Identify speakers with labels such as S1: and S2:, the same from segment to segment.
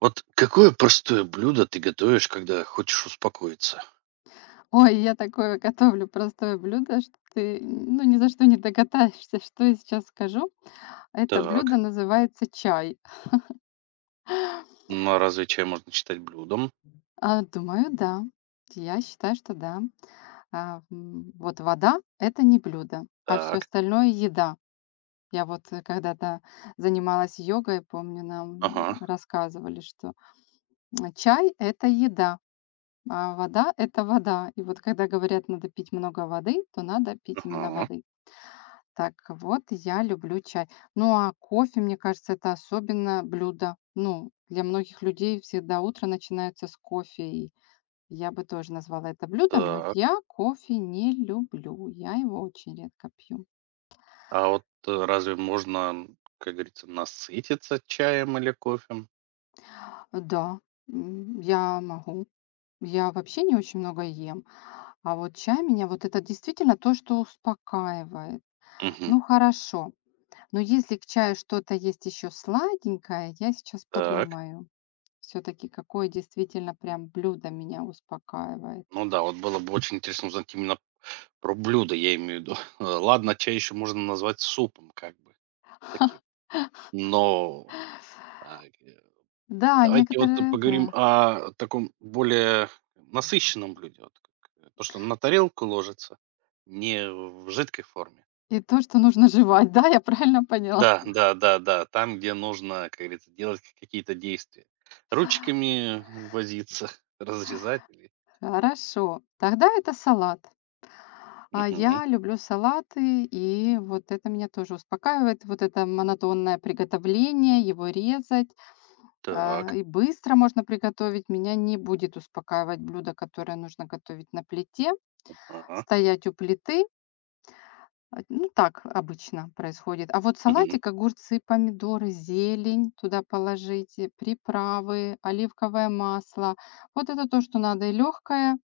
S1: Вот какое простое блюдо ты готовишь, когда хочешь успокоиться?
S2: Ой, я такое готовлю простое блюдо, что ты, ну, ни за что не догадаешься, что я сейчас скажу. Это блюдо
S1: Так.
S2: называется чай.
S1: Ну, а разве чай можно считать блюдом?
S2: А, думаю, да. Я считаю, что да. Вот вода – это не блюдо, а все
S1: Так.
S2: остальное – еда. Я вот когда-то занималась йогой, помню, нам
S1: Ага.
S2: рассказывали, что чай – это еда, а вода – это вода. И вот когда говорят, надо пить много воды, то надо пить именно
S1: Ага.
S2: воды. Так вот, я люблю чай. Ну, а кофе, мне кажется, это особенно блюдо. Ну, для многих людей всегда утро начинается с кофе, и я бы тоже назвала это блюдом, но
S1: Так.
S2: я кофе не люблю. Я его очень редко пью.
S1: А вот разве можно, как говорится, насытиться чаем или кофе?
S2: Да, я могу. Я вообще не очень много ем. А вот чай меня, вот это действительно то, что успокаивает.
S1: Мгм.
S2: Ну, хорошо. Но если к чаю что-то есть еще сладенькое, я сейчас
S1: Так.
S2: подумаю. Все таки какое действительно прям блюдо меня успокаивает.
S1: Ну да, вот было бы очень интересно узнать именно про блюдо, я имею в виду. Ладно, чай еще можно назвать супом, как бы таким. Но а,
S2: Да,
S1: Давайте вот
S2: некоторые,
S1: поговорим
S2: да.
S1: о таком более насыщенном блюде, вот как то, что на тарелку ложится, не в жидкой форме.
S2: И то, что нужно жевать, да, я правильно поняла?
S1: Да, да, да, да, там, где нужно, как говорится, делать какие-то действия. Ручками возиться, разрезать или
S2: Хорошо, тогда это салат. А
S1: Мгм.
S2: я люблю салаты, и вот это меня тоже успокаивает. Вот это монотонное приготовление, его резать,
S1: Так.
S2: и быстро можно приготовить. Меня не будет успокаивать блюдо, которое нужно готовить на плите,
S1: Ага.
S2: стоять у плиты. Ну, так обычно происходит. А вот
S1: Мгм.
S2: салатик, огурцы, помидоры, зелень туда положите, приправы, оливковое масло. Вот это то, что надо, и легкое,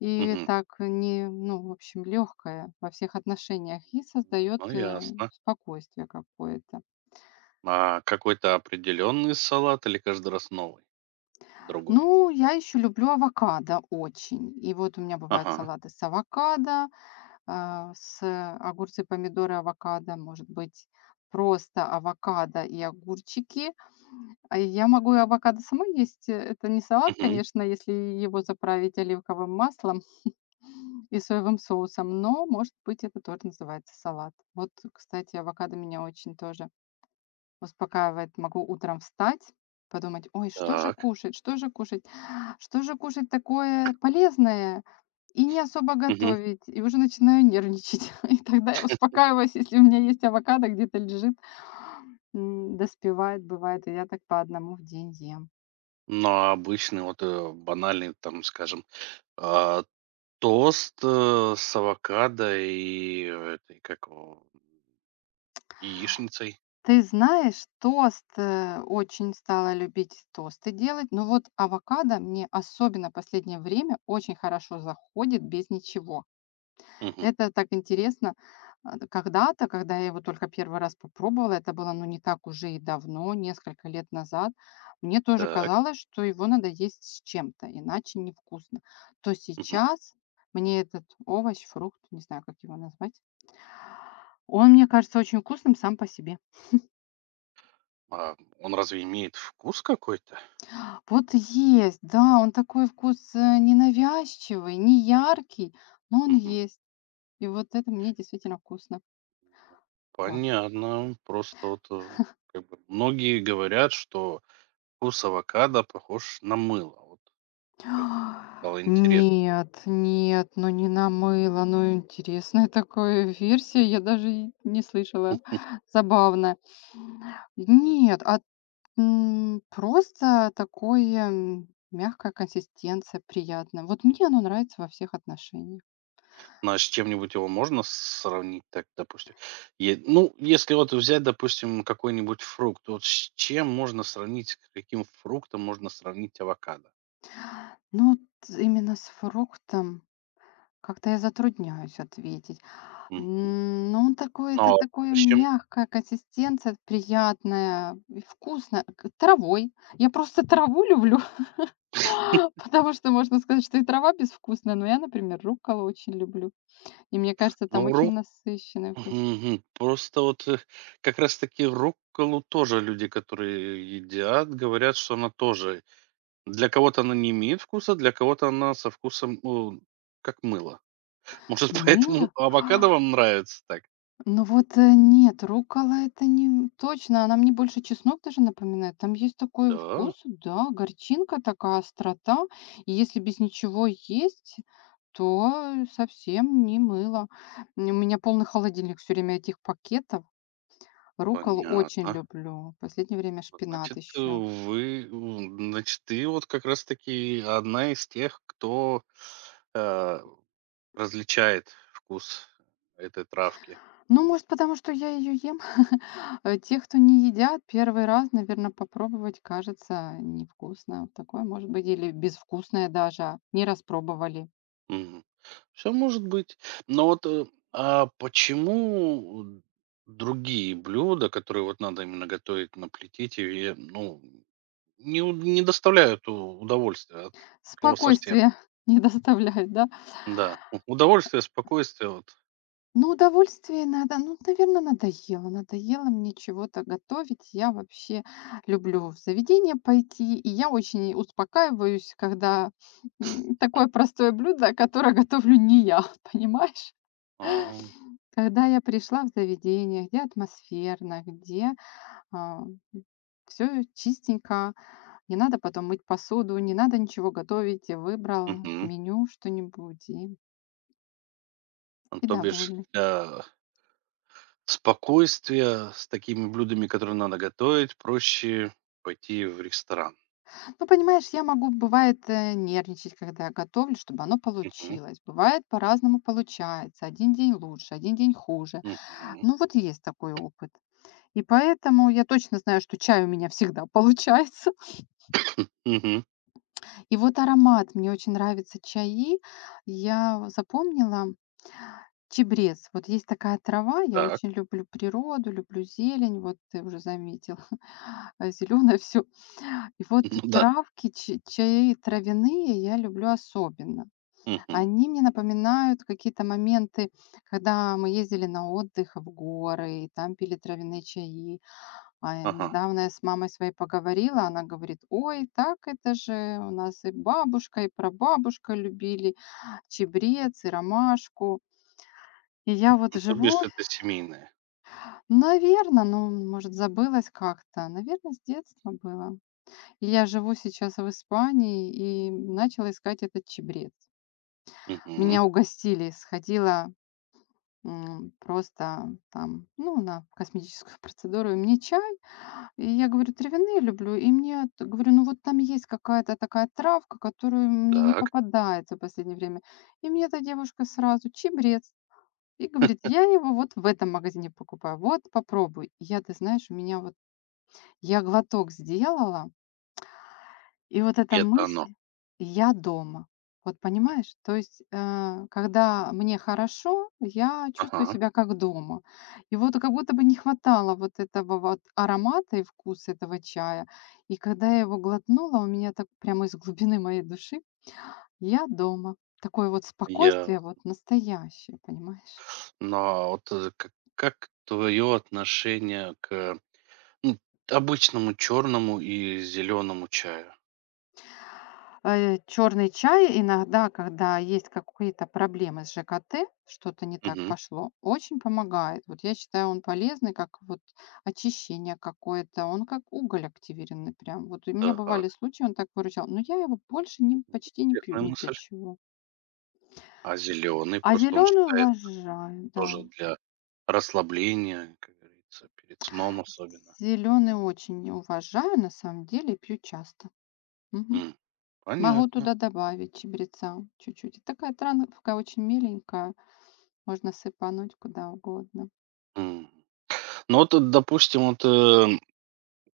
S2: и
S1: Мгм.
S2: так не, ну, в общем, легкое во всех отношениях и создает
S1: Ну, ясно.
S2: спокойствие какое-то.
S1: А какой-то определенный салат или каждый раз новый? Другой.
S2: Ну, я еще люблю авокадо очень. И вот у меня бывают
S1: Ага.
S2: салаты с авокадо, с огурцы, помидоры, авокадо, может быть, просто авокадо и огурчики. А я могу и авокадо самой есть. Это не салат,
S1: Мгм.
S2: конечно, если его заправить оливковым маслом и соевым соусом, но, может быть, это тоже называется салат. Вот, кстати, авокадо меня очень тоже успокаивает. Могу утром встать, подумать, ой,
S1: Так.
S2: что же кушать, что же кушать такое полезное и не особо
S1: Мгм.
S2: готовить. И уже начинаю нервничать. И тогда я успокаиваюсь, если у меня есть авокадо где-то лежит, доспевает, бывает, и я так по одному в день ем.
S1: Но обычный, вот, банальный, там, скажем, а, тост, с авокадо и этой, как его, яичницей.
S2: Ты знаешь, тост, очень стала любить тосты делать, но вот авокадо мне особенно последнее время очень хорошо заходит без ничего.
S1: Мгм.
S2: Это так интересно. Когда-то, когда я его только первый раз попробовала, это было, ну, не так уже и давно, несколько лет назад, мне тоже
S1: Так.
S2: казалось, что его надо есть с чем-то, иначе невкусно. То
S1: Мгм.
S2: сейчас мне этот овощ, фрукт, не знаю, как его назвать, он мне кажется очень вкусным сам по себе.
S1: А он разве имеет вкус какой-то?
S2: Вот есть, да, он такой вкус ненавязчивый, не яркий, но он
S1: Мгм.
S2: есть. И вот это мне действительно вкусно. Вот.
S1: Понятно. Просто вот, как бы многие говорят, что вкус авокадо похож на мыло. Вот поэтому стало интересно.
S2: Нет, нет, ну не намыло, ну интересная такая версия, я даже и не слышала. Забавно. Нет, просто такое мягкая консистенция, приятно. Вот мне оно нравится во всех отношениях.
S1: Ну, а с чем-нибудь его можно сравнить так, допустим? Е ну, если вот взять, допустим, какой-нибудь фрукт, вот с чем можно сравнить, с каким фруктом можно сравнить авокадо?
S2: Ну, вот именно с фруктом. Как-то я затрудняюсь ответить.
S1: Мгм.
S2: Ну, он такой,
S1: Ну,
S2: это
S1: а
S2: такое
S1: овощем?
S2: мягкая консистенция, приятная, и вкусно. Травой. Я просто траву люблю, потому что можно сказать, что и трава безвкусная, но я, например, рукколу очень люблю. И мне кажется, там
S1: Ну,
S2: очень
S1: ру
S2: насыщенный вкус.
S1: мгм. Просто вот, как раз таки рукколу тоже люди, которые едят, говорят, что она тоже для кого-то она не имеет вкуса, для кого-то она со вкусом, ну, как мыло. Может,
S2: Мыло?
S1: поэтому авокадо вам нравится так?
S2: Ну вот, нет, руккола – это не точно, она мне больше чеснок даже напоминает. Там есть такой
S1: Да,
S2: вкус, да, горчинка такая, острота. И если без ничего есть, то совсем не мыло. У меня полный холодильник все время этих пакетов. Рукколу очень
S1: понятно.
S2: люблю. В последнее время
S1: Вот,
S2: шпинат
S1: значит,
S2: еще.
S1: ты вот как раз-таки одна из тех, кто, э, различает вкус этой травки.
S2: Ну, может, потому что я ее ем. Те, кто не едят, первый раз, наверное, попробовать кажется невкусно. Вот такое может быть, или безвкусное даже, а не распробовали.
S1: Все может быть. Но вот, а почему, другие блюда, которые вот надо именно готовить на плите, тебе, ну, не доставляют у удовольствия от слова совсем?
S2: Спокойствие не доставляет, да?
S1: Да, у удовольствие, спокойствие вот.
S2: Ну, удовольствие надо, ну, наверное, надоело. Надоело мне чего-то готовить. Я вообще люблю в заведение пойти, и я очень успокаиваюсь, когда такое простое блюдо, которое готовлю не я, понимаешь?
S1: А,
S2: Когда я пришла в заведение, где атмосферно, где все чистенько, не надо потом мыть посуду, не надо ничего готовить, и выбрал
S1: мгм.
S2: меню что-нибудь
S1: Ну,
S2: и
S1: то бишь,
S2: довольный.
S1: спокойствия с такими блюдами, которые надо готовить, проще пойти в ресторан.
S2: Ну, понимаешь, я могу, бывает, нервничать, когда я готовлю, чтобы оно
S1: Мгм.
S2: получилось. Бывает, по-разному получается. Один день лучше, один день хуже.
S1: Мгм.
S2: Ну, вот есть такой опыт. И поэтому я точно знаю, что чай у меня всегда получается.
S1: Мгм.
S2: И вот аромат, мне очень нравятся чаи. Я запомнила чебрец. Вот есть такая трава, я
S1: Так.
S2: очень люблю природу, люблю зелень, вот ты уже заметил, зеленое все. И вот
S1: Ну да.
S2: травки, чаи травяные я люблю особенно.
S1: Мгм.
S2: Они мне напоминают какие-то моменты, когда мы ездили на отдых в горы, и там пили травяные чаи.
S1: Ага.
S2: Недавно я с мамой своей поговорила, она говорит, ой, так это же у нас и бабушка, и прабабушка любили чебрец и ромашку. И я вот
S1: Ну, то бишь
S2: живу,
S1: это семейное.
S2: наверное, ну, может, забылась как-то. Наверное, с детства было. И я живу сейчас в Испании и начала искать этот чебрец.
S1: Мгм.
S2: Меня угостили, сходила просто там, ну, на косметическую процедуру, и мне чай. И я говорю, травяные люблю. И мне, говорю, ну вот там есть какая-то такая травка, которую мне не
S1: Так.
S2: попадается в последнее время. И мне эта девушка сразу чебрец. И говорит, я его вот в этом магазине покупаю. Вот попробуй. И я, ты знаешь, у меня вот, я глоток сделала, и вот
S1: И
S2: эта
S1: это оно.
S2: мысль: "Я дома". Вот понимаешь? То есть, когда мне хорошо, я чувствую
S1: Ага.
S2: себя как дома. И вот как будто бы не хватало вот этого вот аромата и вкуса этого чая. И когда я его глотнула, у меня так прямо из глубины моей души: "Я дома". Такое вот
S1: Я
S2: спокойствие вот настоящее, понимаешь?
S1: но вот, э, к как твое отношение к, ну, обычному черному и зеленому чаю?
S2: Черный чай иногда, когда есть какие-то проблемы с ЖКТ, что-то не так
S1: Мгм.
S2: пошло, очень помогает. Вот я считаю, он полезный, как вот очищение какое-то, он как уголь активированный прям. Вот у меня
S1: Так.
S2: бывали случаи, он так выручал, но я его больше не, почти не пью
S1: Интересная
S2: ни для
S1: мысль.
S2: чего.
S1: А зеленый
S2: А
S1: просто он
S2: зеленый
S1: считает
S2: уважаю, да.
S1: тоже для расслабления, как говорится, перед сном особенно.
S2: Зеленый очень уважаю, на самом деле, и пью часто. Мгм.
S1: М,
S2: Могу
S1: понятно.
S2: туда добавить чебреца чуть-чуть. Такая травка очень миленькая. Можно сыпануть куда угодно.
S1: М. Ну вот, допустим, вот,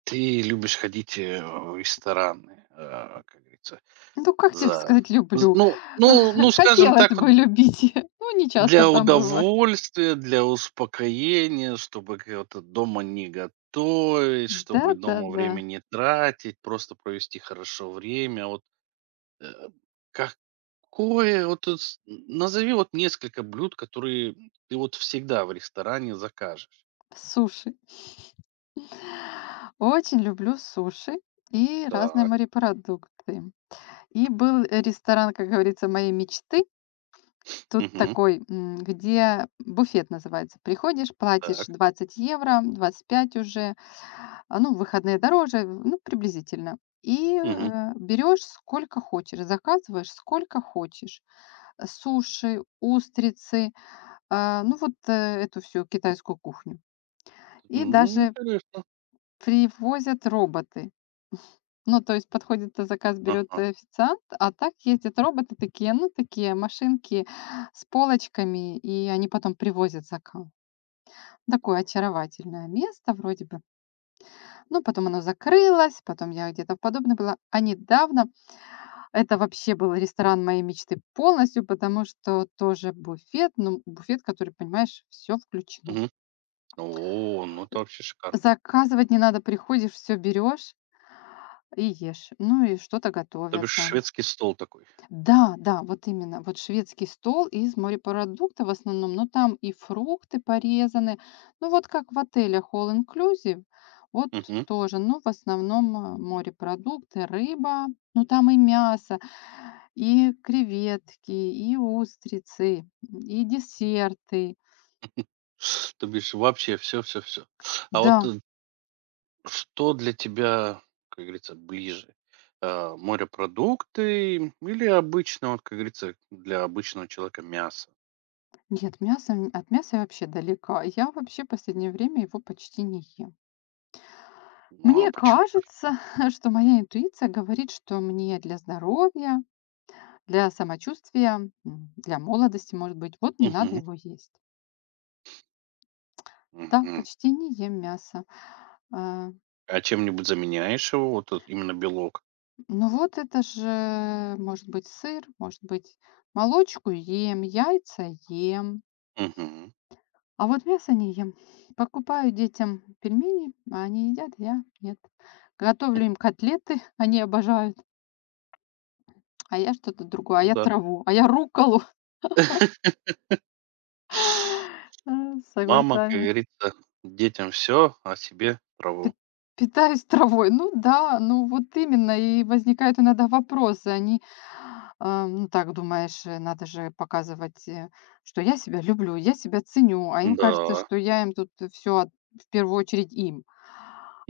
S1: ты любишь ходить, в рестораны, а, как говорится,
S2: Ну, как тебе
S1: за
S2: сказать,
S1: з
S2: люблю.
S1: ну ну ну, скажем
S2: Хотелось
S1: так, вот
S2: бы любить, но не часто
S1: для
S2: там бываю.
S1: удовольствия, для успокоения, чтобы к вот дома не готовить, чтобы дома
S2: Да-да-да,
S1: время не тратить, просто провести хорошо время. Вот Э, какое вот тут с назови вот несколько блюд, которые ты вот всегда в ресторане закажешь.
S2: суши. Очень люблю суши и разные
S1: Так,
S2: морепродукты. И был ресторан, как говорится, моей мечты. Тут
S1: мгм,
S2: такой, где буфет называется. Приходишь, платишь
S1: так,
S2: 20 евро, 25 уже. Ну, в выходные дороже, ну, приблизительно. И,
S1: мгм.
S2: берешь сколько хочешь, заказываешь сколько хочешь. Суши, устрицы, ну, вот, эту всю китайскую кухню. И
S1: М,
S2: даже
S1: интересно.
S2: привозят роботы. Ну, то есть подходит, заказ берет
S1: Ага.
S2: официант, а так ездят роботы такие, ну, такие машинки с полочками, и они потом привозят заказ.
S1: Так.
S2: Такое очаровательное место вроде бы. Ну, потом оно закрылось, потом я где-то в подобное была. А недавно это вообще был ресторан моей мечты полностью, потому что тоже буфет, ну, буфет, который, понимаешь, все включено.
S1: Мгм. О, ну это вообще шикарно.
S2: Заказывать не надо, приходишь, все берешь и ешь. Ну и что-то
S1: То
S2: готовят
S1: бишь
S2: там.
S1: шведский стол такой.
S2: Да, да, вот именно. Вот шведский стол из морепродуктов в основном, но там и фрукты порезаны. Ну вот как в отелях All Inclusive, вот
S1: Мгм.
S2: тоже, ну, в основном морепродукты, рыба, ну там и мясо, и креветки, и устрицы, и десерты.
S1: То бишь вообще все, все, все. А вот,
S2: Да,
S1: что для тебя, как говорится, ближе? Морепродукты или обычно, вот как говорится, для обычного человека мясо?
S2: нет, мясо, от мяса я вообще далека. Я вообще последнее время его почти не ем.
S1: Ну, а
S2: Мне
S1: почему?
S2: кажется, что моя интуиция говорит, что мне для здоровья, для самочувствия, для молодости, может быть, вот не надо
S1: Мгм,
S2: его есть. Да,
S1: мгм.
S2: почти не ем мясо. А,
S1: А чем-нибудь заменяешь его, вот этот именно белок?
S2: ну вот это же, может быть, сыр, может быть, молочку ем, яйца ем.
S1: Мгм.
S2: А вот мясо не ем. Покупаю детям пельмени, а они едят, я нет. Готовлю им котлеты, они обожают. А я что-то другое,
S1: Ну
S2: а я
S1: да.
S2: траву, а я руколу с
S1: Мама, как
S2: огурцами.
S1: говорится, детям все, а себе
S2: П
S1: траву.
S2: Питаюсь травой. Ну да, ну вот именно. И возникают иногда вопросы. Они, ну, так думаешь, надо же показывать, что я себя люблю, я себя ценю, а им кажется,
S1: Да.
S2: что я им тут все в первую очередь им.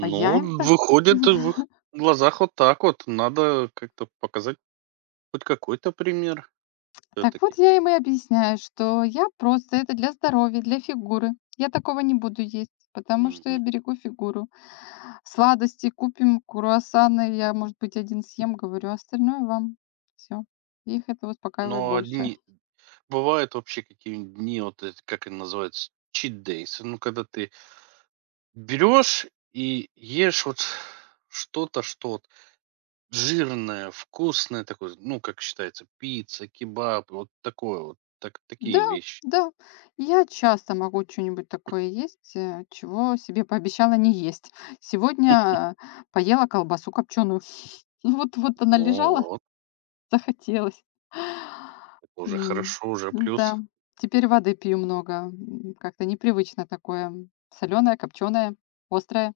S2: А я им так.
S1: выходит, в их глазах вот так вот. Надо как-то показать хоть какой-то пример все
S2: Так вот
S1: таки.
S2: я им и объясняю, что я просто это для здоровья, для фигуры. Я такого не буду есть, потому что я берегу фигуру. Сладости купим, круассаны, я, может быть, один съем, говорю, а остальное вам. Все. Их это успокаивает
S1: Но
S2: больше.
S1: одни Бывают вообще какие-нибудь дни, вот эти, как они называются, cheat days, ну, когда ты берешь и ешь вот что-то, что-то. Жирное, вкусное такое, ну, как считается, пицца, кебаб, вот такое вот, так
S2: Да,
S1: такие вещи.
S2: да, я часто могу что нибудь такое есть, чего себе пообещала не есть. Сегодня,
S1: Хм,
S2: поела колбасу копченую. Вот
S1: ну
S2: она лежала,
S1: вот,
S2: захотелось.
S1: это уже
S2: М,
S1: хорошо, уже
S2: ну да,
S1: плюс.
S2: теперь воды пью много. Как-то непривычно такое соленое, копченое, острое,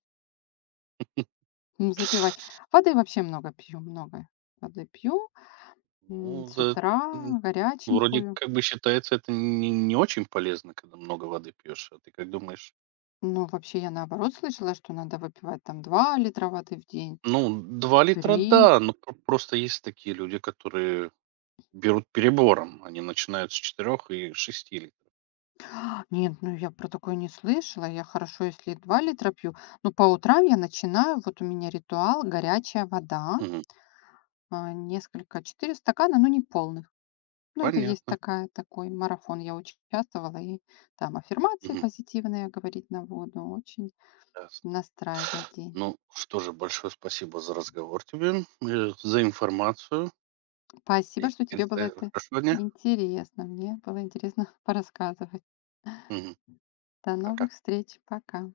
S2: запивать. Воды вообще много пью, много воды пью,
S1: Ну,
S2: с
S1: за
S2: утра
S1: м, вроде
S2: горяченькую.
S1: как бы считается, это не очень полезно, когда много воды пьешь. А ты как думаешь?
S2: Но вообще я, наоборот, слышала, что надо выпивать там 2 литра воды в день,
S1: Ну, 2 литра,
S2: 3.
S1: да, но просто есть такие люди, которые берут перебором. Они начинают с 4 и 6 литров.
S2: Нет, ну я про такое не слышала. Я хорошо, если 2 литра пью, но по утрам я начинаю, вот у меня ритуал – горячая вода,
S1: Мгм.
S2: несколько 4 стакана, но не полных. Ну, это есть
S1: Понятно.
S2: такая, такой марафон. Я участвовала, и там аффирмации
S1: Мгм.
S2: позитивные говорить на воду очень
S1: Ясно.
S2: настраивает день.
S1: Ну, что же, большое спасибо за разговор тебе, за информацию. И,
S2: Спасибо, что
S1: как
S2: тебе было
S1: говорится,
S2: это
S1: хорошего дня.
S2: интересно. Мне было интересно порассказывать.
S1: Мгм.
S2: До
S1: Пока.
S2: новых встреч. Пока.